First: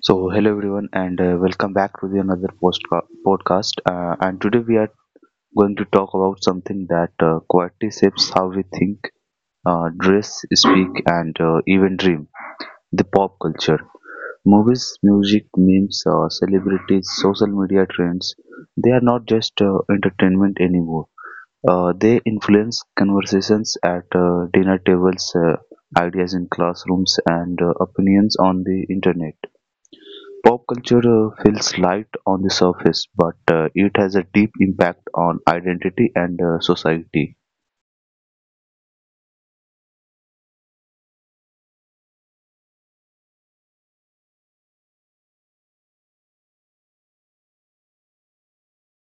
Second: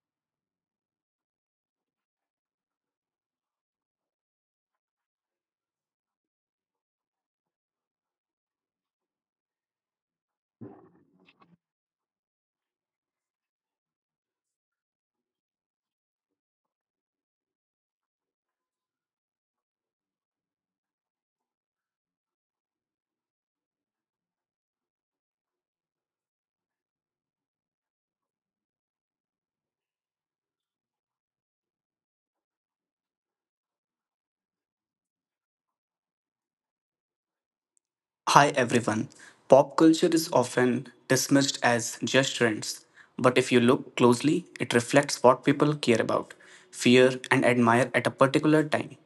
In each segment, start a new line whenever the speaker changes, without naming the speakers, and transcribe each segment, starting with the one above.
So, hello everyone, and welcome back to the another post podcast. And today we are going to talk about something that quietly shapes how we think, dress, speak, and even dream the pop culture. Movies, music, memes, celebrities, social media trends they are not just entertainment anymore. They influence conversations at dinner tables, ideas in classrooms, and opinions on the internet. Pop culture feels light on the surface, but it has a deep impact on identity and society.
Hi everyone. Pop culture is often dismissed as just trends, but if you look closely, it reflects what people care about, fear, and admire at a particular time.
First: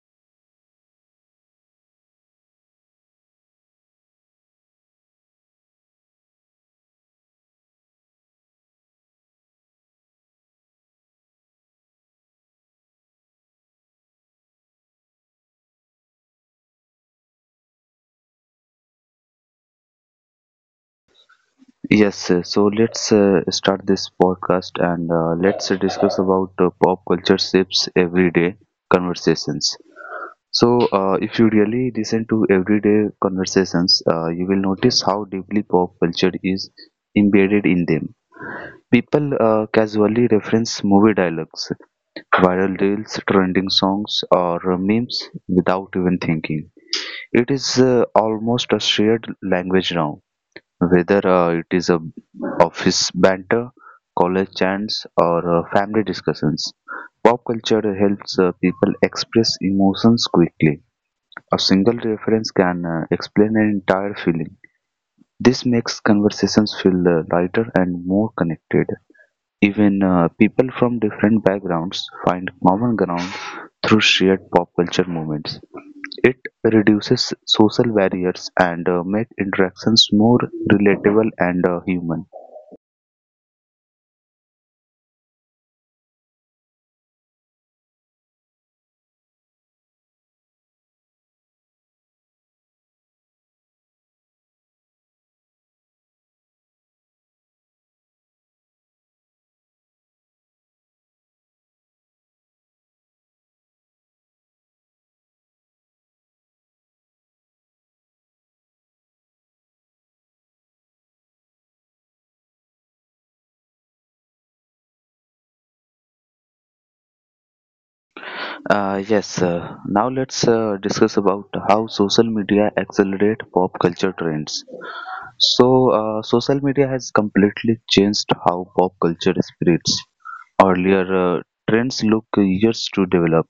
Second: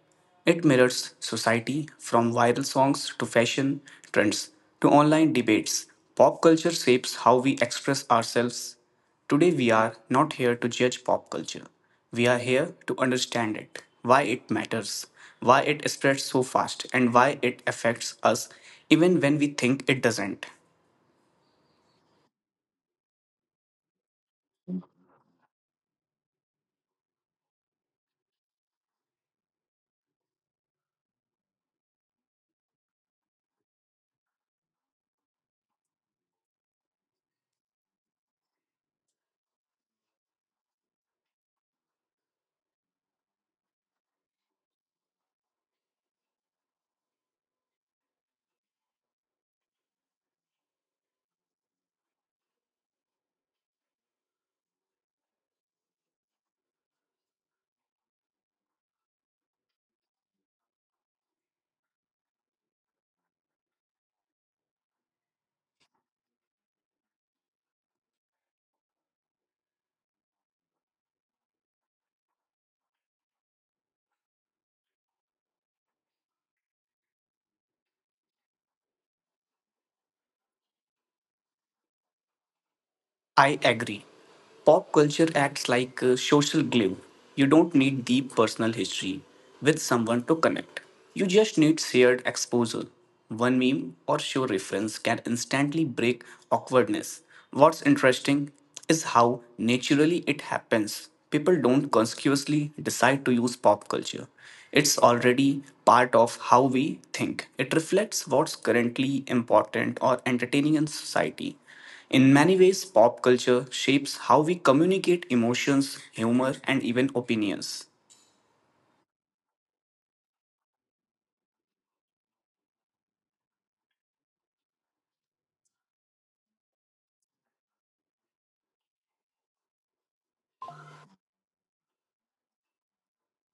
It mirrors society from viral songs to fashion trends to online debates. Pop culture shapes how we express ourselves. Today we are not here to judge pop culture. We are here to understand it, why it matters, why it spreads so fast, and why it affects us even when we think it doesn't.
Yes, so let's start this podcast and let's discuss about pop culture shapes everyday conversations. So, if you really listen to everyday conversations, you will notice how deeply pop culture is embedded in them. People casually reference movie dialogues, viral reels, trending songs, or memes without even thinking. It is almost a shared language now, whether it is a office banter, college chants, or family discussions. Pop culture helps people express emotions quickly. A single reference can explain an entire feeling. This makes conversations feel lighter and more connected. Even people from different backgrounds find common ground through shared pop culture movements. It reduces social barriers and make interactions more relatable and human.
I agree. Pop culture acts like a social glue. You don't need deep personal history with someone to connect. You just need shared exposure. One meme or show reference can instantly break awkwardness. What's interesting is how naturally it happens. People don't consciously decide to use pop culture. It's already part of how we think. It reflects what's currently important or entertaining in society. In many ways, pop culture shapes how we communicate emotions, humor, and even opinions.
Yes, now let's discuss about how social media accelerate pop culture trends. So, social media has completely changed how pop culture spreads. Earlier, uh, trends look years to develop.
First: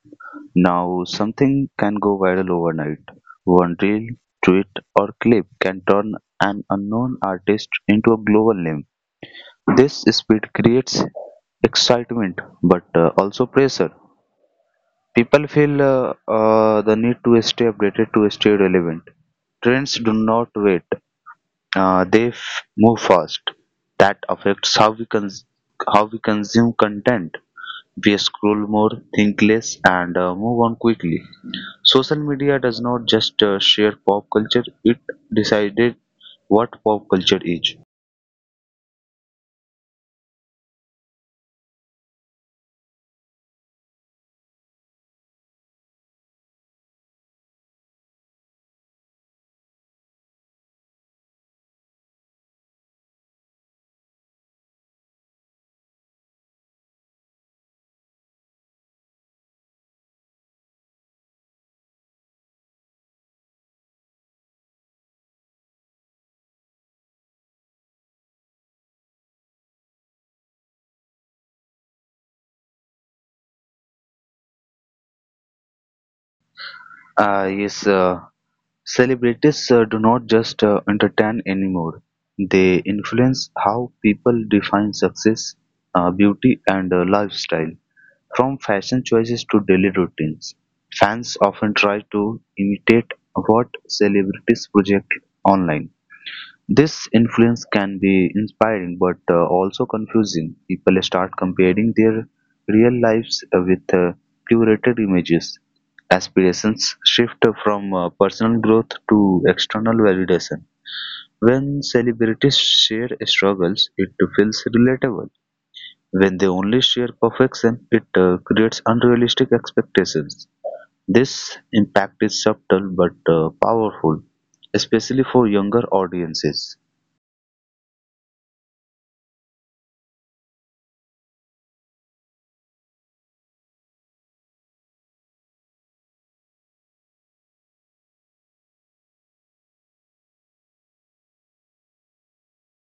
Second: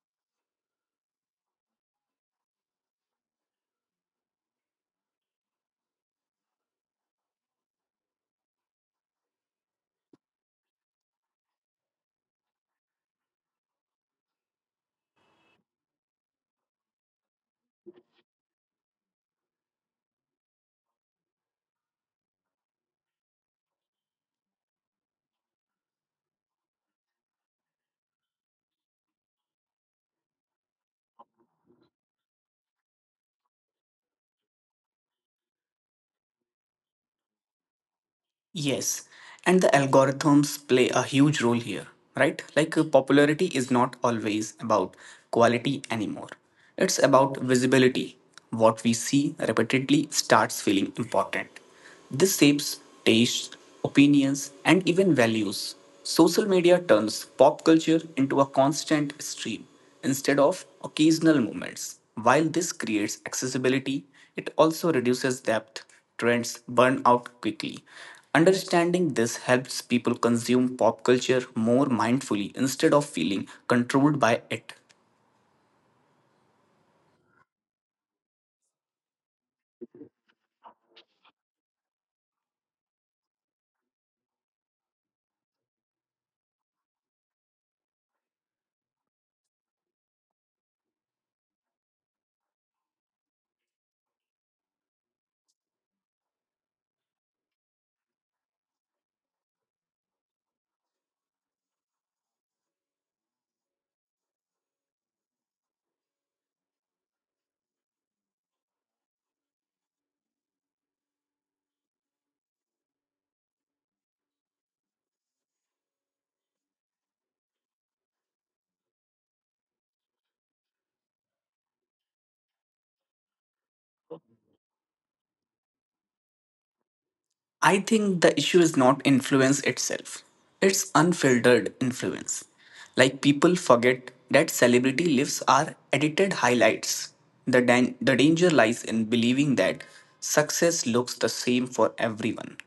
Now, something can go viral overnight. One reel, tweet, or clip can turn an unknown artist into a global name. This speed creates excitement but also pressure. People feel the need to stay updated to stay relevant. Trends do not wait, move fast. That affects how we consume content. We scroll more, think less, and move on quickly. Social media does not just share pop culture, it decided what pop culture is.
Yes, and the algorithms play a huge role here, right? Like popularity is not always about quality anymore. It's about visibility. What we see repeatedly starts feeling important. This shapes taste, opinions, and even values. Social media turns pop culture into a constant stream instead of occasional moments. While this creates accessibility, it also reduces depth. Trends burn out quickly. Understanding this helps people consume pop culture more mindfully instead of feeling controlled by it.
Uh, yes, uh, celebrities do not just entertain anymore, they influence how people define success, beauty, and lifestyle. From fashion choices to daily routines, fans often try to imitate what celebrities project online. This influence can be inspiring but also confusing. People start comparing their real lives with curated images. Aspirations shift from personal growth to external validation. When celebrities share struggles, it feels relatable. When they only share perfection, it creates unrealistic expectations. This impact is subtle but powerful, especially for younger audiences.
I think the issue is not influence itself, it's unfiltered influence. Like people forget that celebrity lives are edited highlights. The danger lies in believing that success looks the same for everyone.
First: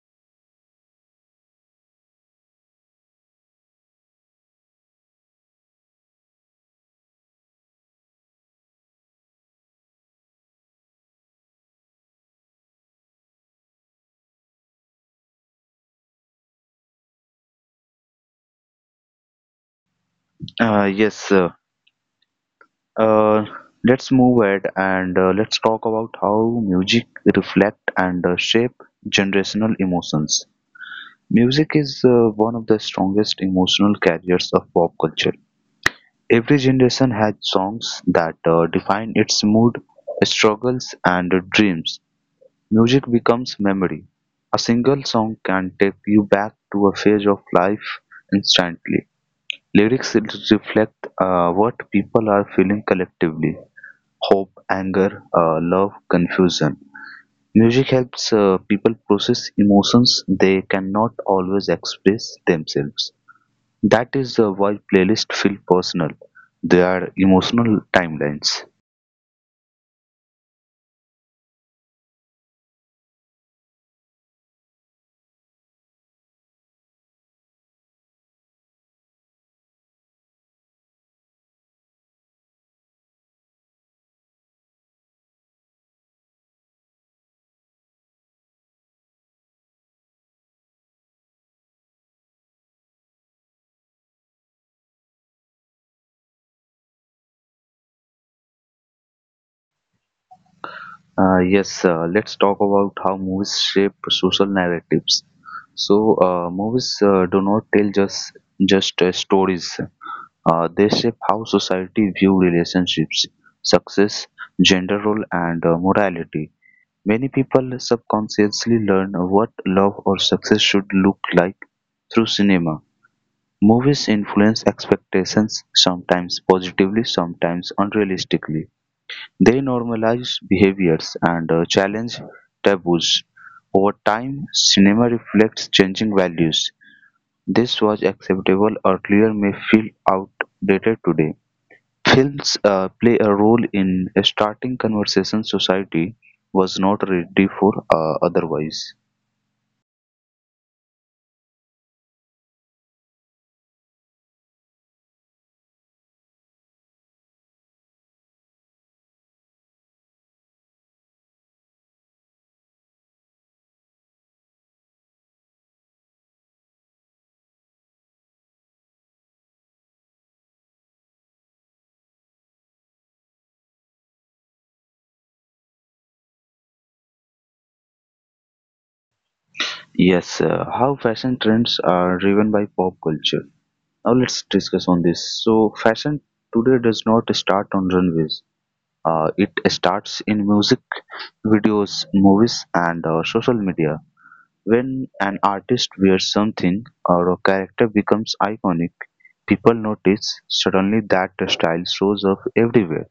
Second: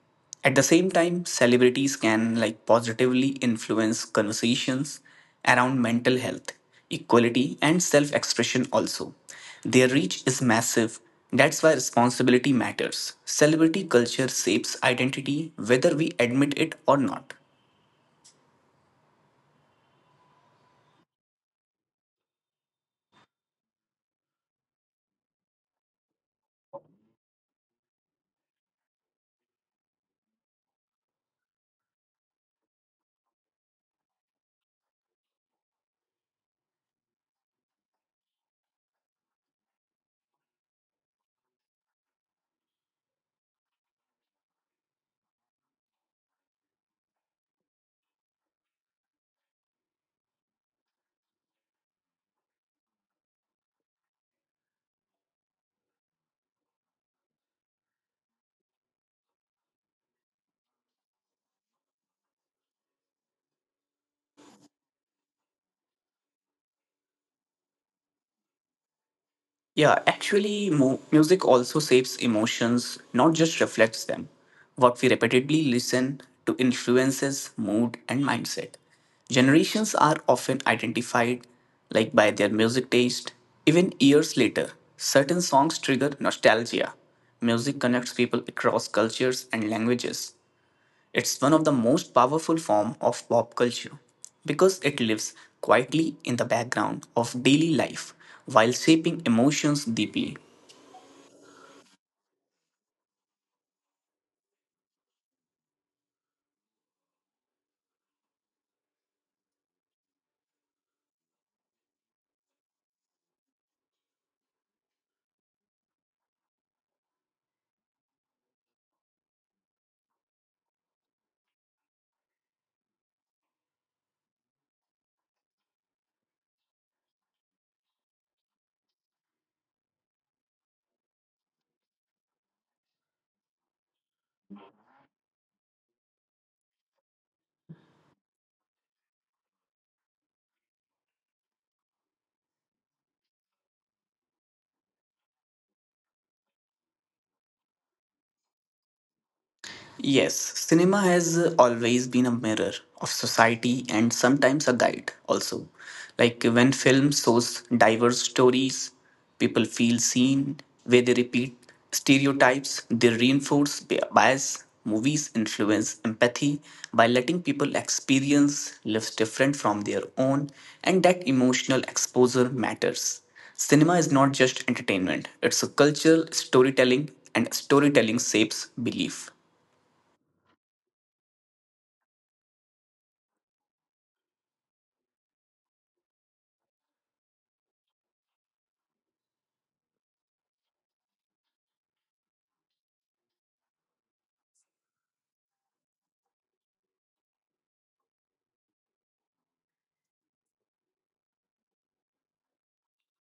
At the same time, celebrities can like positively influence conversations around mental health, equality and self-expression also. Their reach is massive. That's why responsibility matters. Celebrity culture shapes identity whether we admit it or not.
Uh, yes, uh, Uh, let's move ahead and let's talk about how music reflect and shape generational emotions. Music is one of the strongest emotional carriers of pop culture. Every generation had songs that define its mood, struggles, and dreams. Music becomes memory. A single song can take you back to a phase of life instantly. Lyrics reflect what people are feeling collectively hope, anger, love, confusion. Music helps people process emotions they cannot always express themselves. That is why playlists feel personal. They are emotional timelines.
Yeah, actually, music also shapes emotions, not just reflects them. What we repeatedly listen to influences mood and mindset. Generations are often identified like by their music taste. Even years later, certain songs trigger nostalgia. Music connects people across cultures and languages. It's one of the most powerful form of pop culture because it lives quietly in the background of daily life while shaping emotions deeply.
Yes, let's talk about how movies shape social narratives. So, movies do not tell just stories. They shape how society view relationships, success, gender role, and morality. Many people subconsciously learn what love or success should look like through cinema. Movies influence expectations, sometimes positively, sometimes unrealistically. They normalize behaviors and challenge taboos. Over time, cinema reflects changing values. This was acceptable earlier may feel outdated today. Films play a role in starting conversations society was not ready for otherwise.
Yes, cinema has always been a mirror of society and sometimes a guide also. Like when film shows diverse stories, people feel seen, where they repeat stereotypes, they reinforce bias. Movies influence empathy by letting people experience lives different from their own, and that emotional exposure matters. Cinema is not just entertainment, it's a cultural storytelling, and storytelling shapes belief.
Yes, how fashion trends are driven by pop culture. Now let's discuss on this. So fashion today does not start on runways. It starts in music, videos, movies, and social media. When an artist wears something or a character becomes iconic, people notice suddenly that the style shows up everywhere.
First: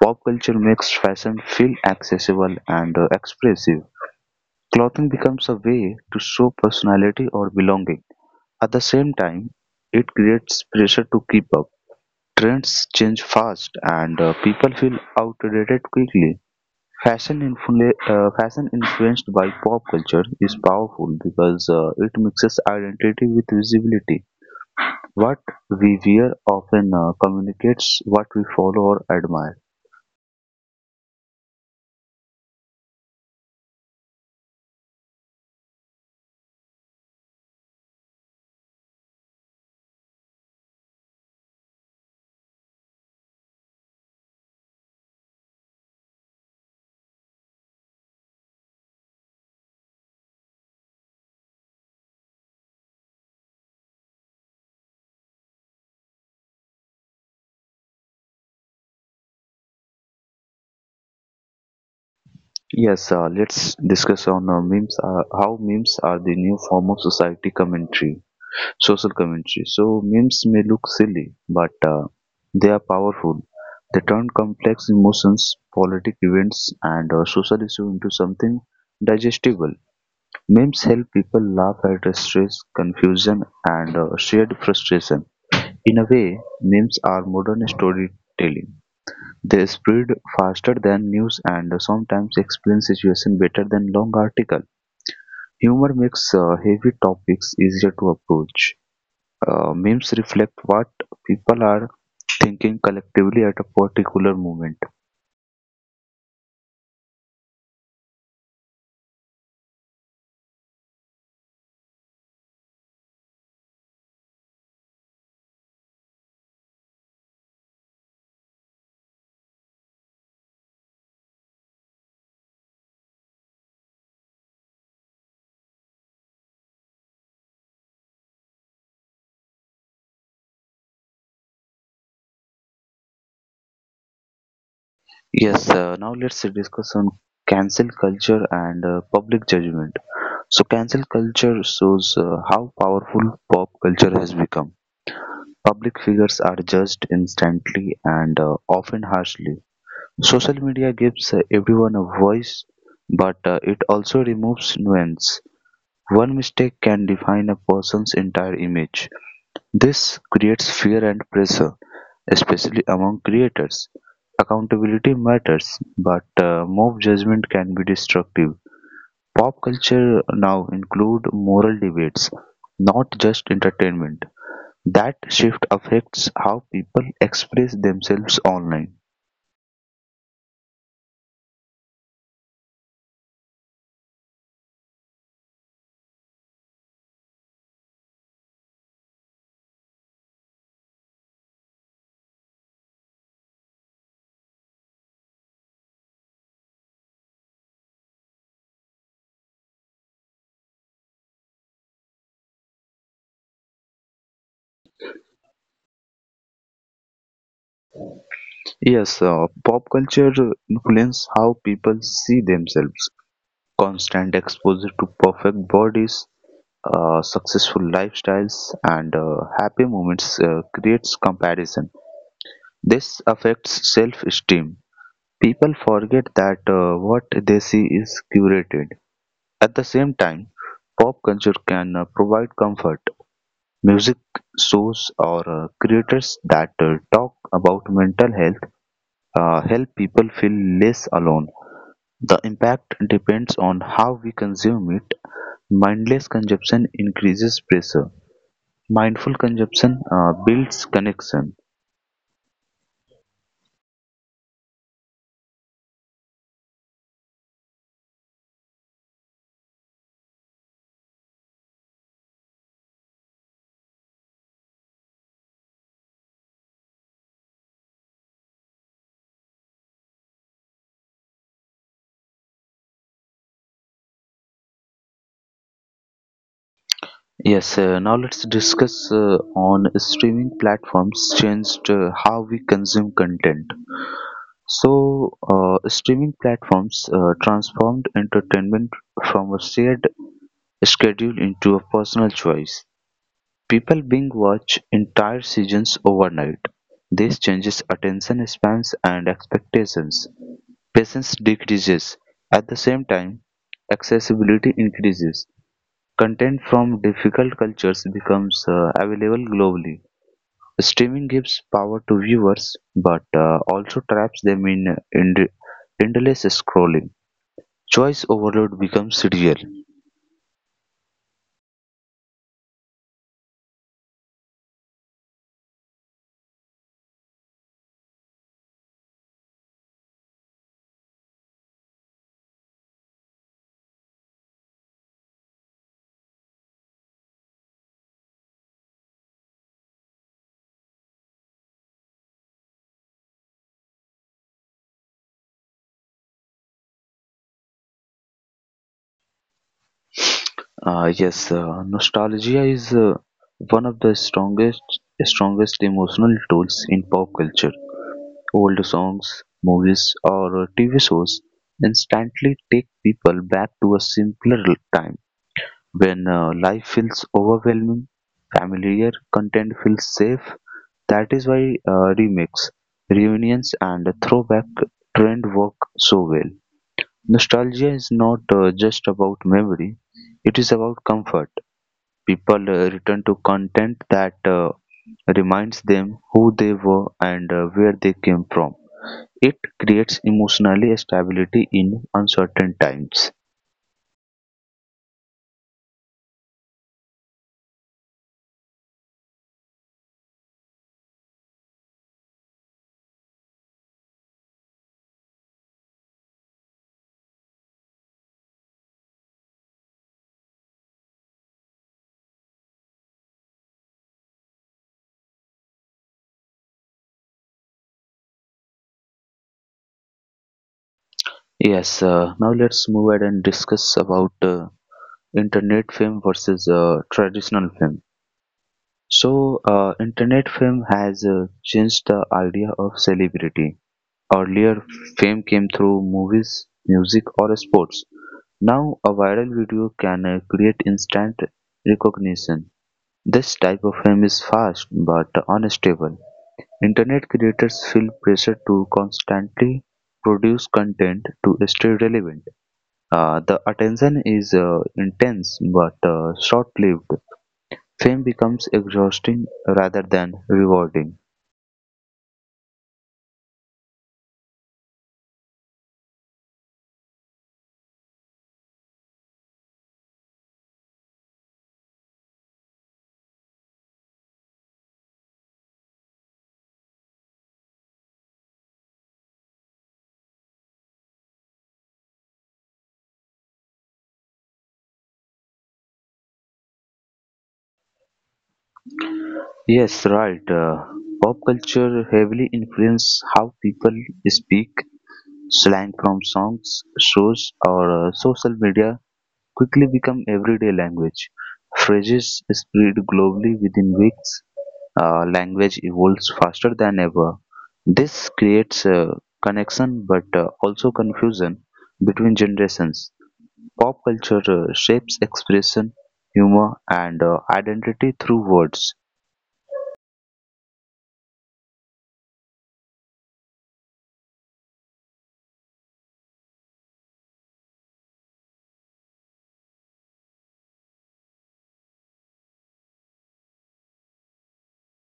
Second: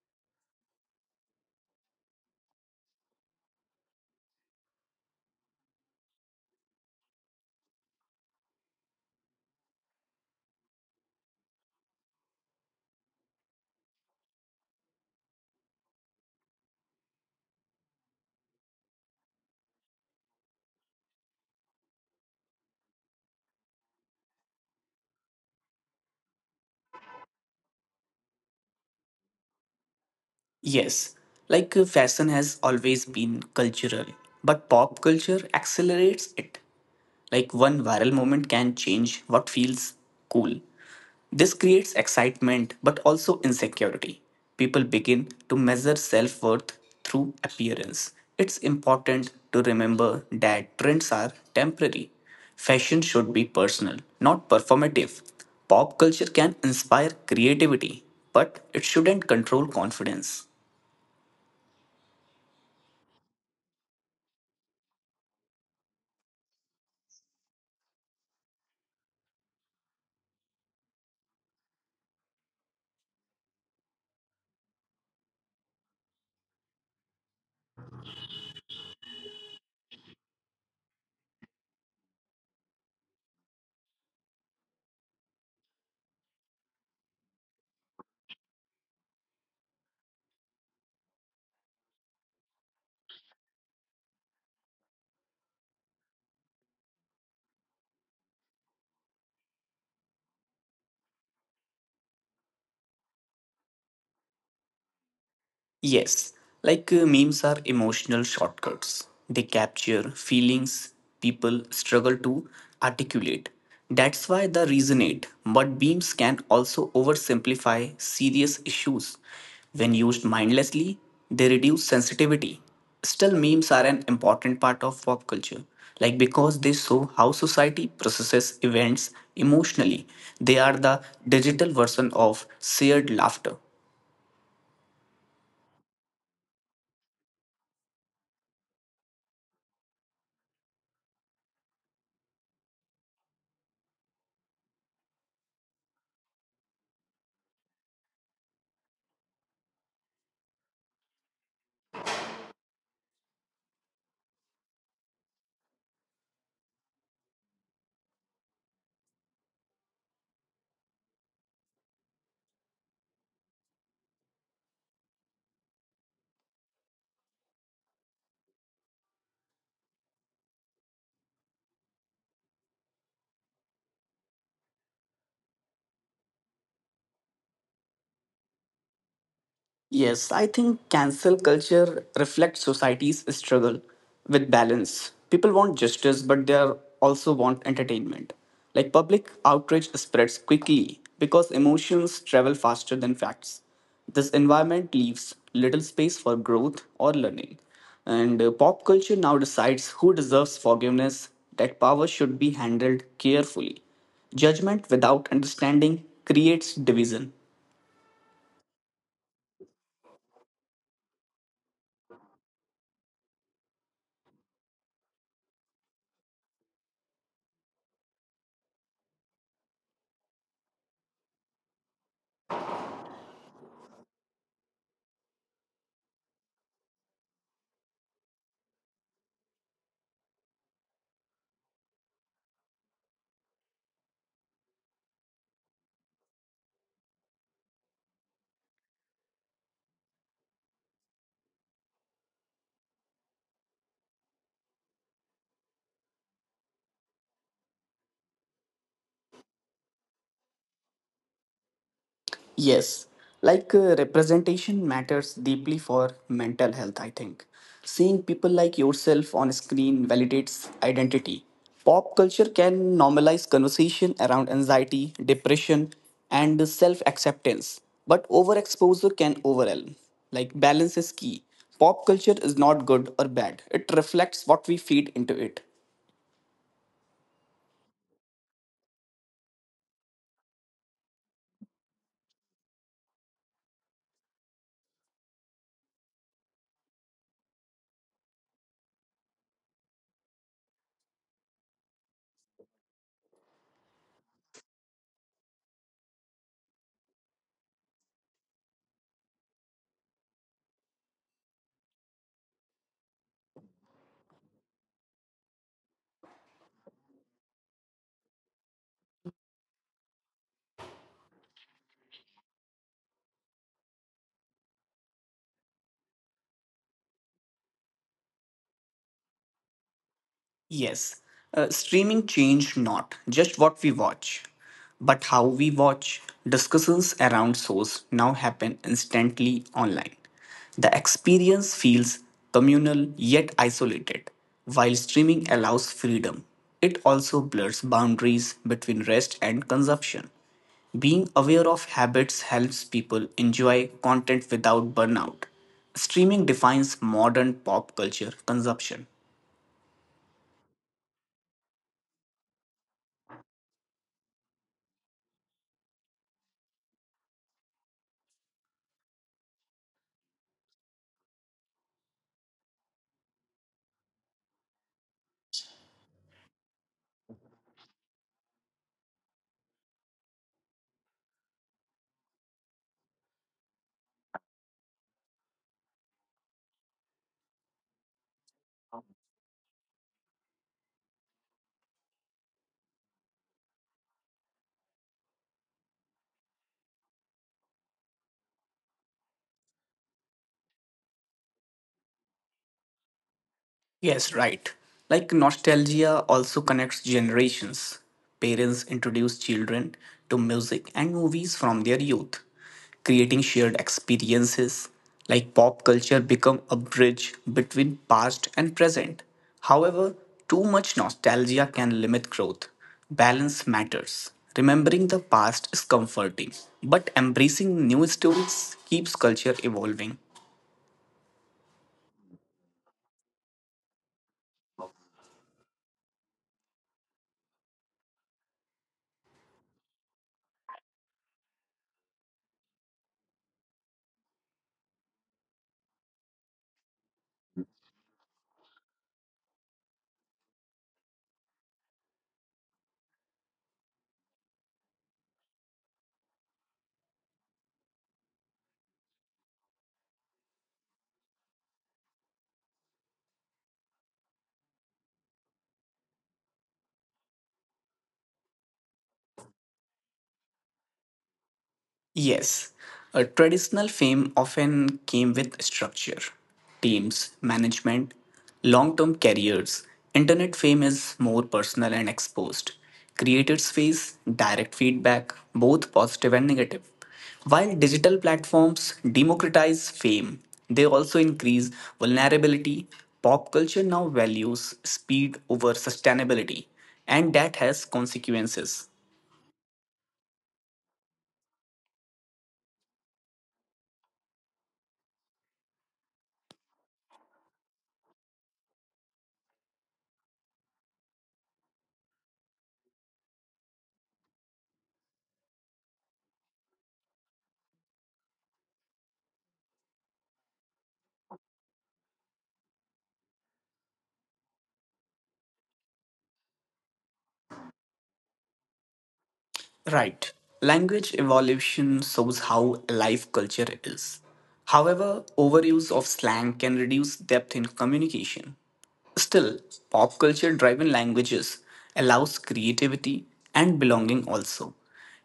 Pop culture makes fashion feel accessible and expressive. Clothing becomes a way to show personality or belonging. At the same time, it creates pressure to keep up. Trends change fast and people feel outdated quickly. Fashion influenced by pop culture is powerful because it mixes identity with visibility. What we wear often communicates what we follow or admire.
Yes, like fashion has always been cultural, but pop culture accelerates it. Like one viral moment can change what feels cool. This creates excitement but also insecurity. People begin to measure self worth through appearance. It's important to remember that trends are temporary. Fashion should be personal, not performative. Pop culture can inspire creativity, but it shouldn't control confidence.
Yes, let's discuss on memes. How memes are the new form of society commentary, social commentary. So memes may look silly, but they are powerful. They turn complex emotions, politic events, and social issues into something digestible. Memes help people laugh at stress, confusion, and shared frustration. In a way, memes are modern storytelling. They spread faster than news and sometimes explain situation better than long article. Humor makes heavy topics easier to approach. Memes reflect what people are thinking collectively at a particular moment.
Yes, like memes are emotional shortcuts. They capture feelings people struggle to articulate. That's why they resonate. But memes can also oversimplify serious issues. When used mindlessly, they reduce sensitivity. Still, memes are an important part of pop culture. Like because they show how society processes events emotionally, they are the digital version of shared laughter.
Yes, now let's discuss on cancel culture and public judgment. So, cancel culture shows how powerful pop culture has become. Public figures are judged instantly and often harshly. Social media gives everyone a voice, but it also removes nuance. One mistake can define a person's entire image. This creates fear and pressure, especially among creators. Accountability matters, but mob judgment can be destructive. Pop culture now include moral debates, not just entertainment. That shift affects how people express themselves online.
Yes, I think cancel culture reflects society's struggle with balance. People want justice, but also want entertainment. Like public outrage spreads quickly because emotions travel faster than facts. This environment leaves little space for growth or learning. And pop culture now decides who deserves forgiveness, that power should be handled carefully. Judgment without understanding creates division.
Yes, pop culture influence how people see themselves. Constant exposure to perfect bodies, successful lifestyles, and happy moments creates comparison. This affects self-esteem. People forget that what they see is curated. At the same time, pop culture can provide comfort. Music shows or creators that talk about mental health help people feel less alone. The impact depends on how we consume it. Mindless consumption increases pressure. Mindful consumption builds connection.
Yes, like representation matters deeply for mental health, I think. Seeing people like yourself on screen validates identity. Pop culture can normalize conversation around anxiety, depression, and self acceptance, but overexposure can overwhelm. Like, balance is key. Pop culture is not good or bad, it reflects what we feed into it.
Yes, now let's discuss on streaming platforms changed how we consume content. So, streaming platforms transformed entertainment from a shared schedule into a personal choice. People binge watch entire seasons overnight; this changes attention spans and expectations. Patience decreases; at the same time, accessibility increases. Content from difficult cultures becomes available globally. Streaming gives power to viewers but also traps them in endless scrolling. Choice overload becomes real.
Yes, streaming changed not just what we watch, but how we watch. Discussions around shows now happen instantly online. The experience feels communal yet isolated. While streaming allows freedom, it also blurs boundaries between rest and consumption. Being aware of habits helps people enjoy content without burnout. Streaming defines modern pop culture consumption.
Yes, Nostalgia is one of the strongest emotional tools in pop culture. Old songs, movies, or TV shows instantly take people back to a simpler time when life feels overwhelming, familiar content feels safe. That is why remakes, reunions, and throwback trend work so well. Nostalgia is not just about memory; it is about comfort people return to content that reminds them who they were and where they came from. It creates emotionally stability in uncertain times.
Yes, right. Like nostalgia also connects generations. Parents introduce children to music and movies from their youth, creating shared experiences. Like pop culture become a bridge between past and present. However, too much nostalgia can limit growth. Balance matters. Remembering the past is comforting, but embracing new stories keeps culture evolving.
Yes, now let's move ahead and discuss about internet fame versus traditional fame. So, internet fame has changed the idea of celebrity. Earlier, fame came through movies, music, or sports. Now, a viral video can create instant recognition. This type of fame is fast but unstable. Internet creators feel pressure to constantly produce content to stay relevant. The attention is intense but short lived. Fame becomes exhausting rather than rewarding.
Yes, a traditional fame often came with structure, teams, management, long term careers. Internet fame is more personal and exposed. Creator space, direct feedback, both positive and negative. While digital platforms democratize fame, they also increase vulnerability. Pop culture now values speed over sustainability, and that has consequences.
Yes, right. Pop culture heavily influences how people speak. Slang from songs, shows, or social media quickly become everyday language. Phrases spread globally within weeks. Language evolves faster than ever. This creates a connection but also confusion between generations. Pop culture shapes expression, humor, and identity through words.
Right. Language evolution shows how alive culture is. However, overuse of slang can reduce depth in communication. Still, pop culture driven languages allows creativity and belonging also.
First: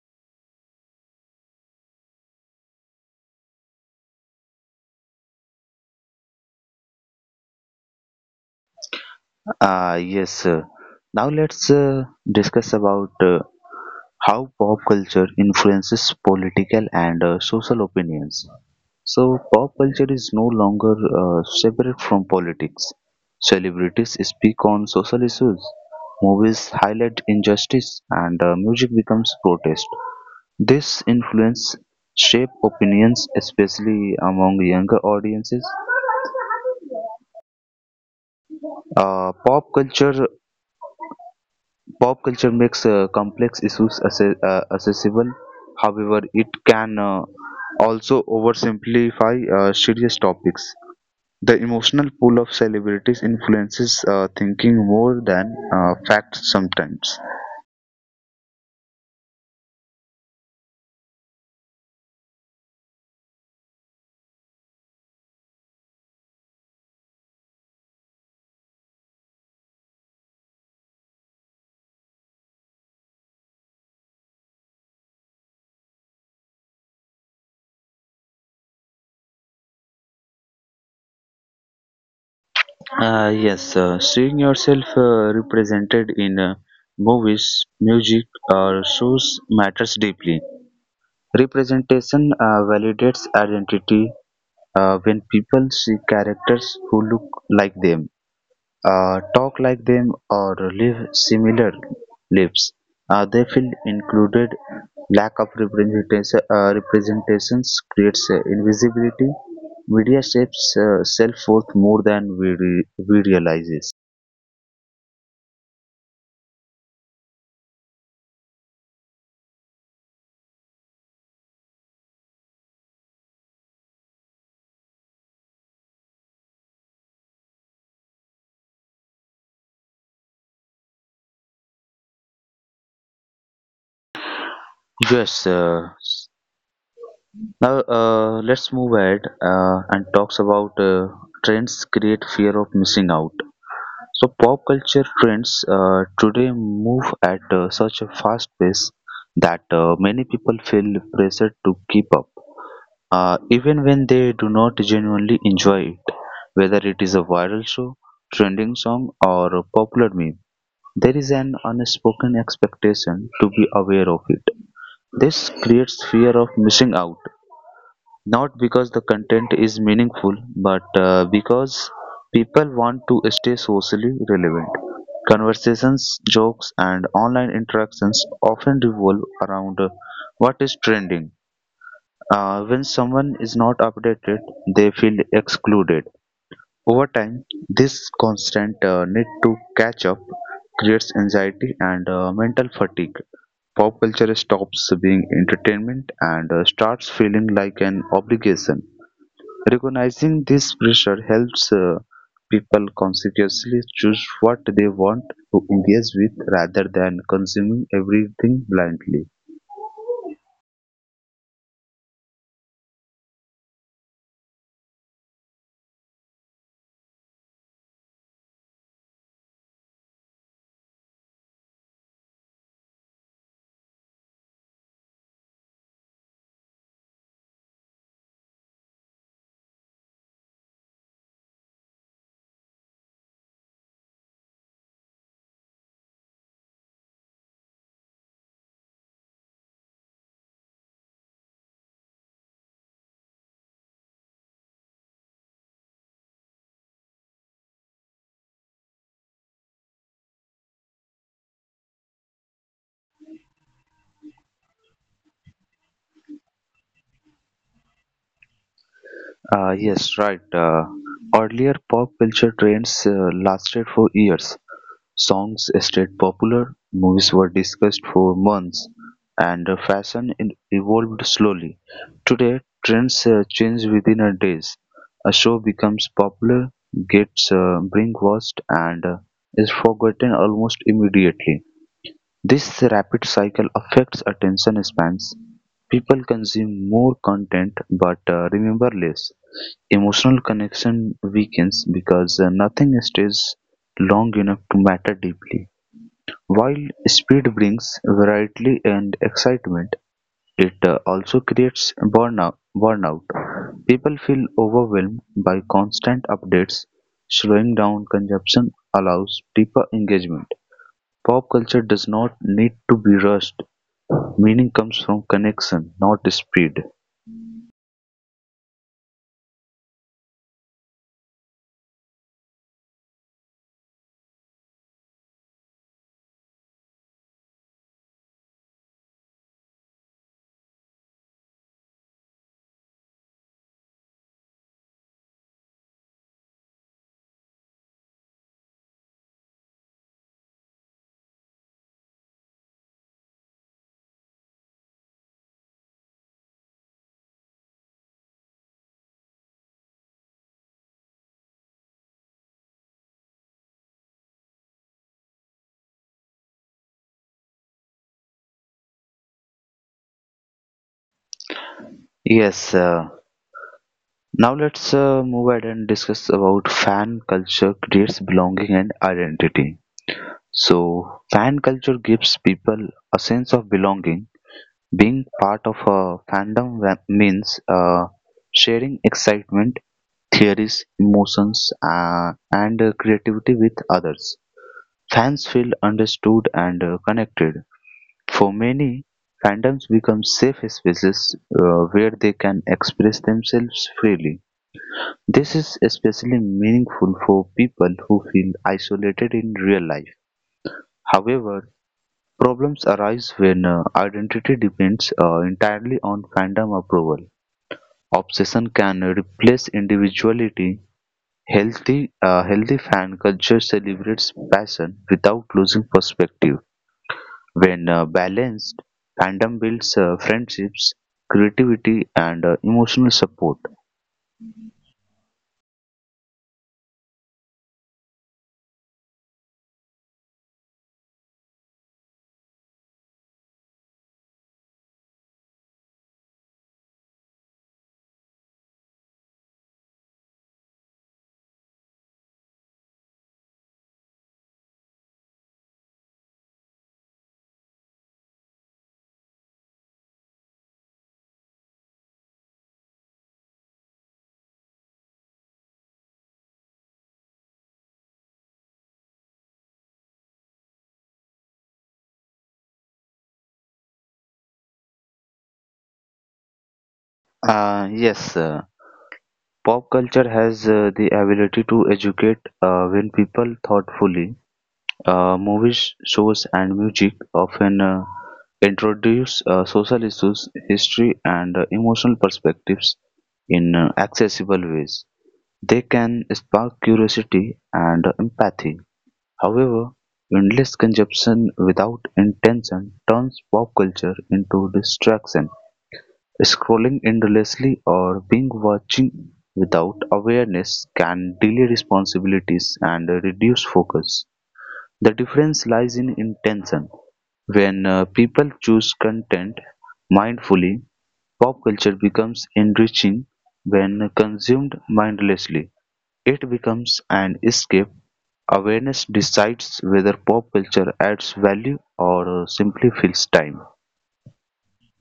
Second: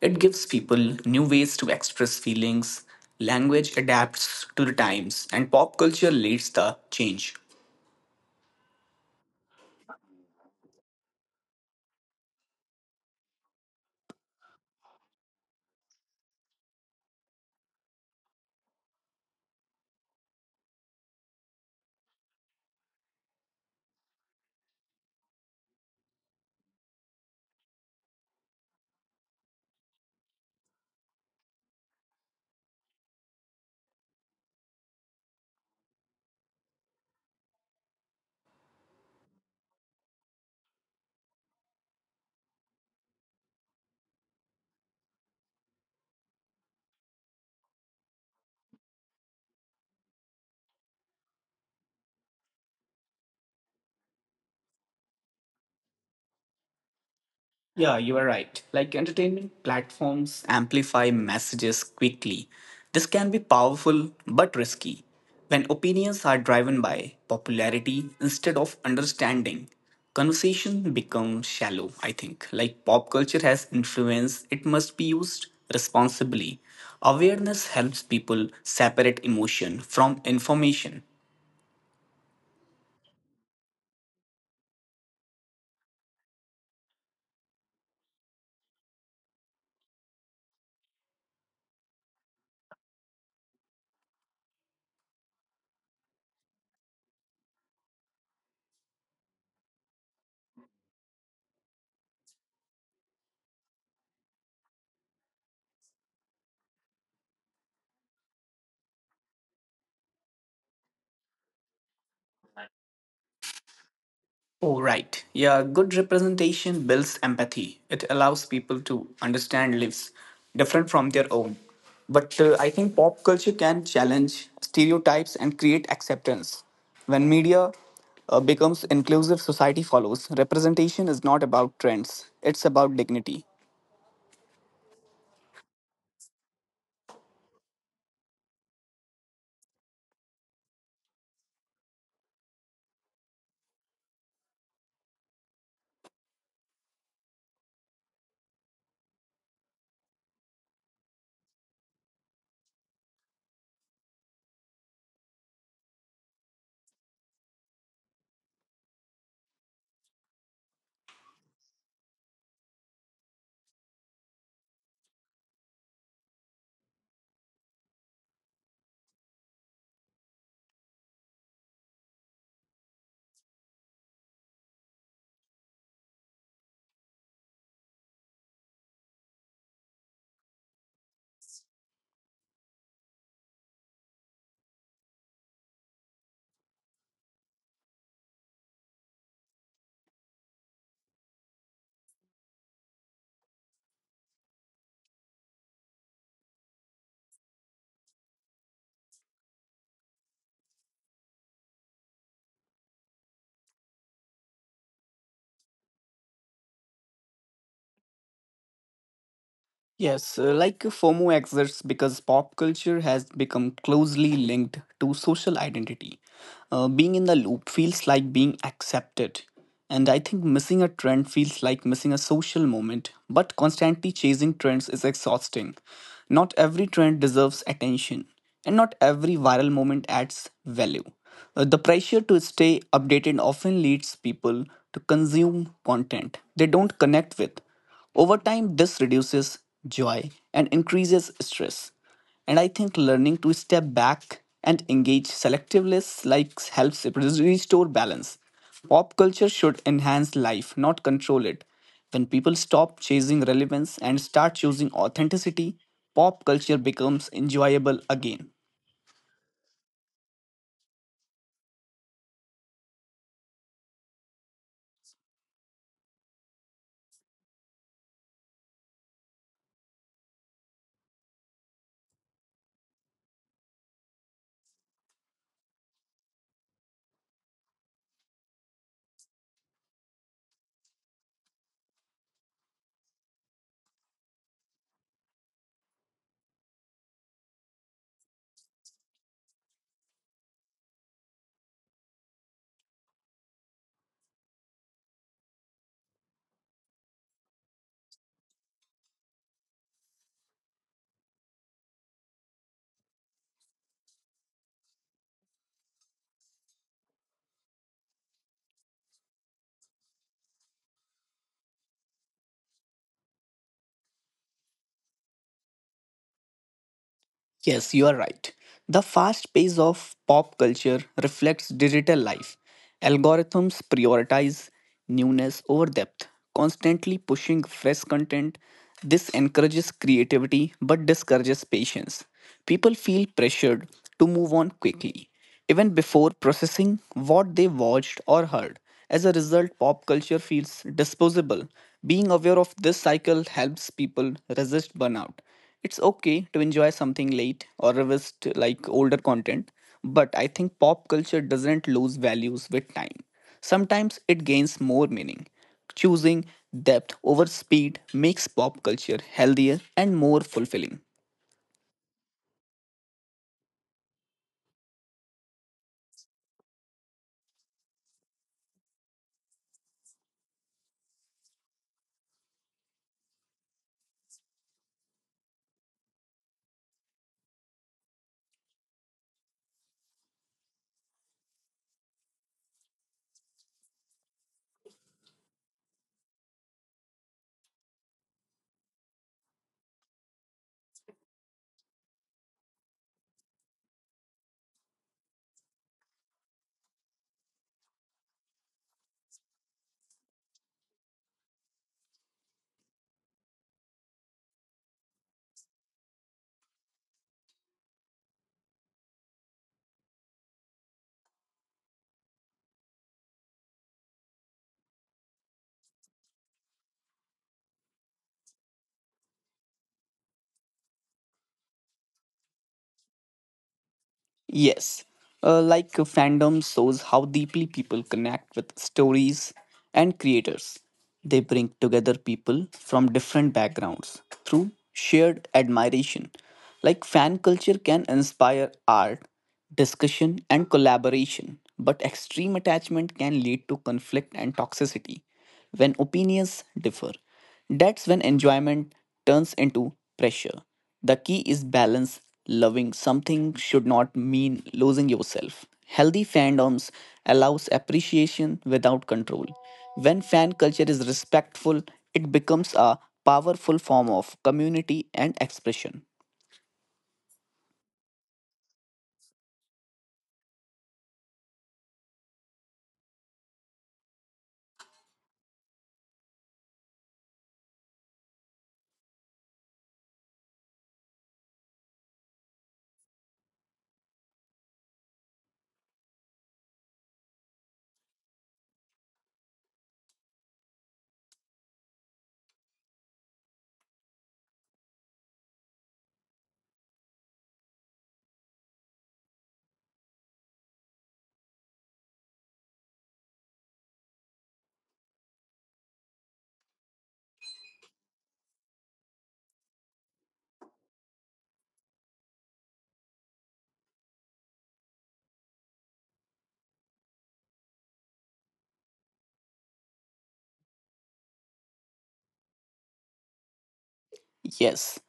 It gives people new ways to express feelings, language adapts to the times, and pop culture leads the change.
Uh, yes. uh, Now let's discuss about how pop culture influences political and social opinions. So, pop culture is no longer separate from politics. Celebrities speak on social issues, movies highlight injustice, and music becomes protest. This influence shape opinions, especially among younger audiences. Uh, pop culture Pop culture makes complex issues accessible. However, it can also oversimplify serious topics. The emotional pull of celebrities influences thinking more than facts sometimes.
Yeah, you are right. Like entertainment platforms amplify messages quickly. This can be powerful but risky when opinions are driven by popularity instead of understanding. Conversation becomes shallow, I think. Like pop culture has influence, it must be used responsibly. Awareness helps people separate emotion from information.
Yes, Seeing yourself represented in movies, music, or shows matters deeply. Representation validates identity when people see characters who look like them. Talk like them or live similar lives. They feel included. Lack of representations creates invisibility. Media shapes self-worth more than we realizes.
Oh, right. Yeah, good representation builds empathy. It allows people to understand lives different from their own. But I think pop culture can challenge stereotypes and create acceptance. When media becomes inclusive, society follows. Representation is not about trends, it's about dignity.
Yes. Now let's move ahead and talks about trends create fear of missing out. So pop culture trends today move at such a fast pace that many people feel pressured to keep up, even when they do not genuinely enjoy it. Whether it is a viral show, trending song, or a popular meme, there is an unspoken expectation to be aware of it. This creates fear of missing out not because the content is meaningful, but because people want to stay socially relevant. Conversations, jokes, and online interactions often revolve around what is trending. When someone is not updated, they feel excluded. Over time, this constant need to catch up creates anxiety and mental fatigue. Pop culture stops being entertainment and starts feeling like an obligation. Recognizing this pressure helps people consciously choose what they want to engage with rather than consuming everything blindly.
Yes, like FOMO exists because pop culture has become closely linked to social identity. Being in the loop feels like being accepted. And I think missing a trend feels like missing a social moment, but constantly chasing trends is exhausting. Not every trend deserves attention, and not every viral moment adds value. The pressure to stay updated often leads people to consume content they don't connect with over time, this reduces joy and increases stress. And I think learning to step back and engage selectively like helps restore balance. Pop culture should enhance life, not control it. When people stop chasing relevance and start choosing authenticity, pop culture becomes enjoyable again.
Yes, right. Earlier pop culture trends lasted for years, songs stayed popular, movies were discussed for months, and evolved slowly. Today, trends change within a days. A show becomes popular, gets watched, and is forgotten almost immediately. This rapid cycle affects attention spans; people consume more content but remember less; emotional connection weakens because nothing stays long enough to matter deeply. While speed brings variety and excitement, it also creates burnout. People feel overwhelmed by constant updates. Slowing down consumption allows deeper engagement. Pop culture does not need to be rushed, meaning comes from connection, not speed.
Yes, you are right. The fast pace of pop culture reflects digital life. Algorithms prioritize newness over depth, constantly pushing fresh content. This encourages creativity but discourages patience. People feel pressured to move on quickly, even before processing what they watched or heard. As a result, pop culture feels disposable. Being aware of this cycle helps people resist burnout. It's okay to enjoy something late or revisit like older content, but I think pop culture doesn't lose values with time. Sometimes it gains more meaning. Choosing depth over speed makes pop culture healthier and more fulfilling.
Yes, now let's move ahead and discuss about fan culture creates belonging and identity. So, fan culture gives people a sense of belonging. Being part of a means sharing excitement, theories, emotions, and creativity with others. Fans feel understood and connected. For many, fandoms become safe spaces where they can express themselves freely. This is especially meaningful for people who feel isolated in real life. However, problems arise when identity depends entirely on fandom approval. Obsession can replace individuality. Healthy fan culture celebrates passion without losing perspective. When balanced, fandom builds friendships, creativity, and emotional support.
Yes, like fandom shows how deeply people connect with stories and creators. They bring together people from different backgrounds through shared admiration. Like fan culture can inspire art, discussion, and collaboration, but extreme attachment can lead to conflict and toxicity when opinions differ. That's when enjoyment turns into pressure. The key is balance. Loving something should not mean losing yourself. Healthy fandoms allows appreciation without control. When fan culture is respectful, it becomes a powerful form of community and expression.
Yes, pop culture has the ability to educate when people thoughtfully. Movies, shows, and music often introduce social issues, history, and emotional perspectives in accessible ways. They can spark curiosity and empathy. However, endless consumption without intention turns pop culture into distraction. Scrolling endlessly or being watching without awareness can delay responsibilities and reduce focus. The difference lies in intention. When people choose content mindfully, pop culture becomes enriching. When consumed mindlessly, it becomes an escape. Awareness decides whether pop culture adds value or simply fills time.
Yes,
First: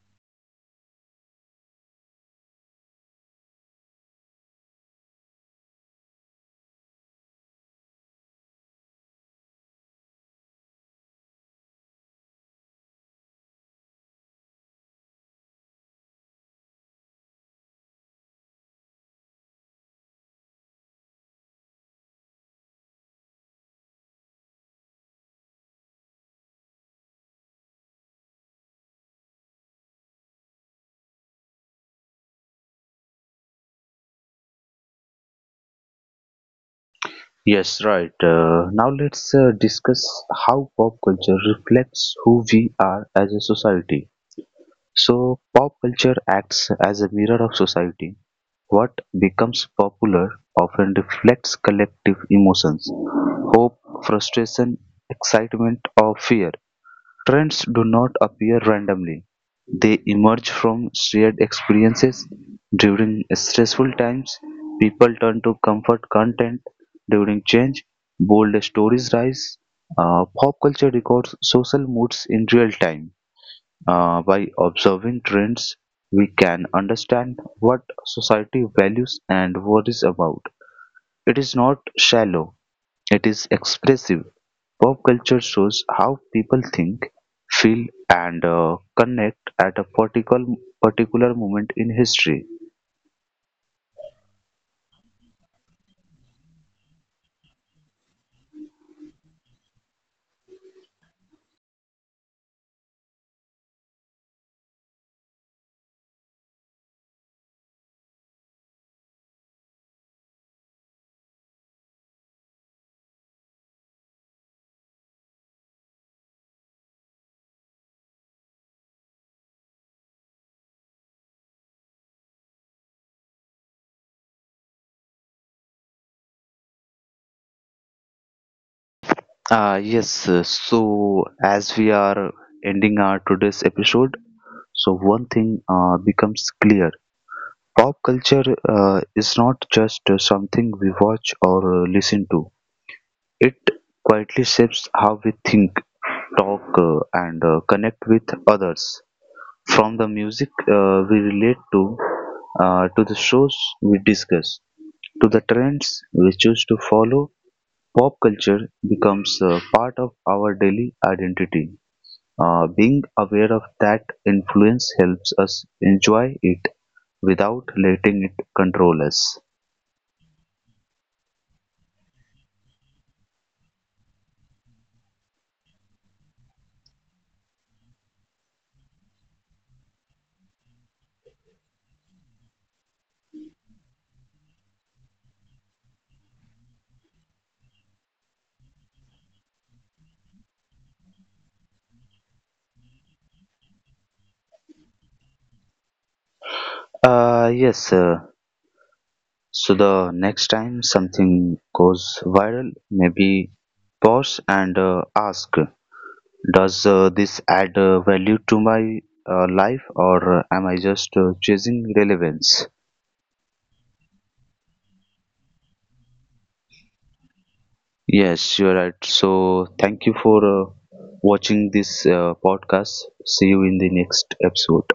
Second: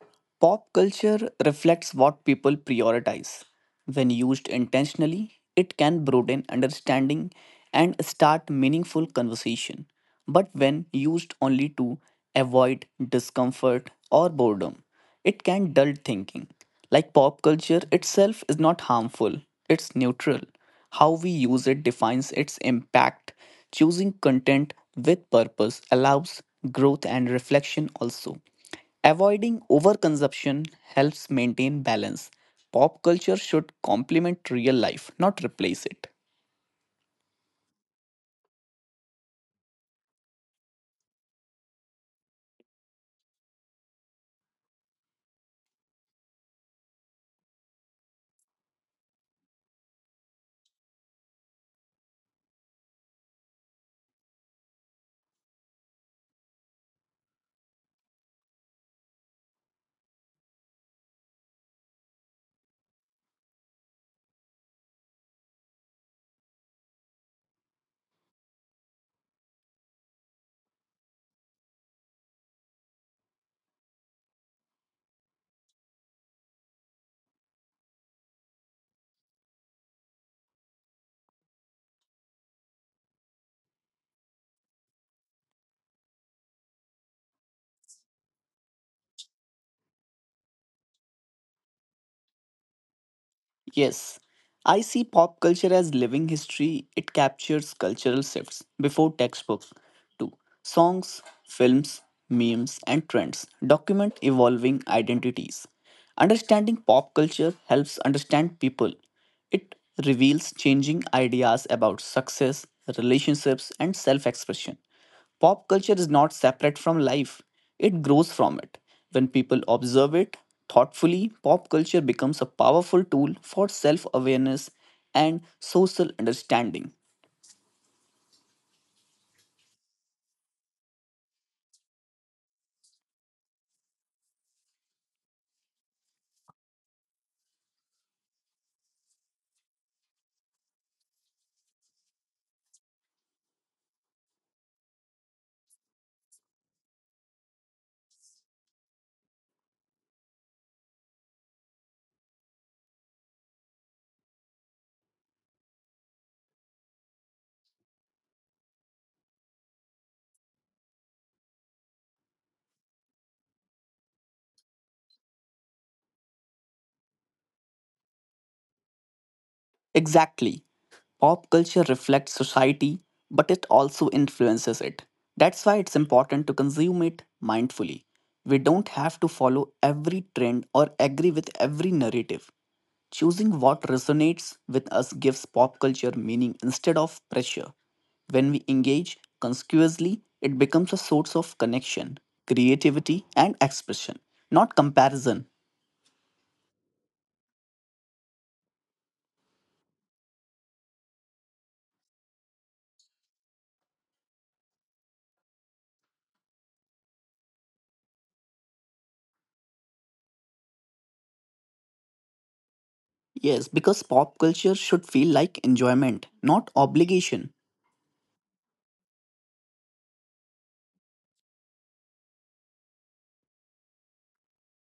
pop culture reflects what people prioritize. When used intentionally, it can broaden understanding and start meaningful conversation. But when used only to avoid discomfort or boredom, it can dull thinking. Like pop culture itself is not harmful, it's neutral. How we use it defines its impact. Choosing content with purpose allows growth and reflection also. Avoiding overconsumption helps maintain balance. Pop culture should complement real life, not replace it.
Yes, right. Now let's discuss how pop culture reflects who we are as a society. So, pop culture acts as a mirror of society. What becomes popular often reflects collective emotions hope, frustration, excitement, or fear. Trends do not appear randomly; they emerge from shared experiences. During stressful times, people turn to comfort content. During change, bold stories rise. Pop culture records social moods in real time. By observing trends, we can understand what society values and worries about. It is not shallow, it is expressive. Pop culture shows how people think, feel, and connect at a particular moment in history.
Yes, I see pop culture as living history. It captures cultural shifts before textbooks too. Songs, films, memes, and trends document evolving identities. Understanding pop culture helps understand people. It reveals changing ideas about success, relationships, and self expression. Pop culture is not separate from life, it grows from it. When people observe it thoughtfully, pop culture becomes a powerful tool for self awareness and social understanding.
Yes, so as we are ending our today's episode, so one thing becomes clear. Pop culture is not just something we watch or listen to. It quietly shapes how we think, talk, and connect with others. From the music we relate to the shows we discuss, to the trends we choose to follow, pop culture becomes part of our daily identity. Being aware of that influence helps us enjoy it without letting it control us.
Exactly. Pop culture reflects society, but it also influences it. That's why it's important to consume it mindfully. We don't have to follow every trend or agree with every narrative. Choosing what resonates with us gives pop culture meaning instead of pressure. When we engage conspicuously, it becomes a source of connection, creativity, and expression, not comparison.
Yes, so the next time something goes viral, maybe pause and ask, does this add value to my life, or am I just chasing relevance?
Yes, because pop culture should feel like enjoyment, not obligation.
Yes, you're right. So, thank you for watching this podcast. See you in the next episode.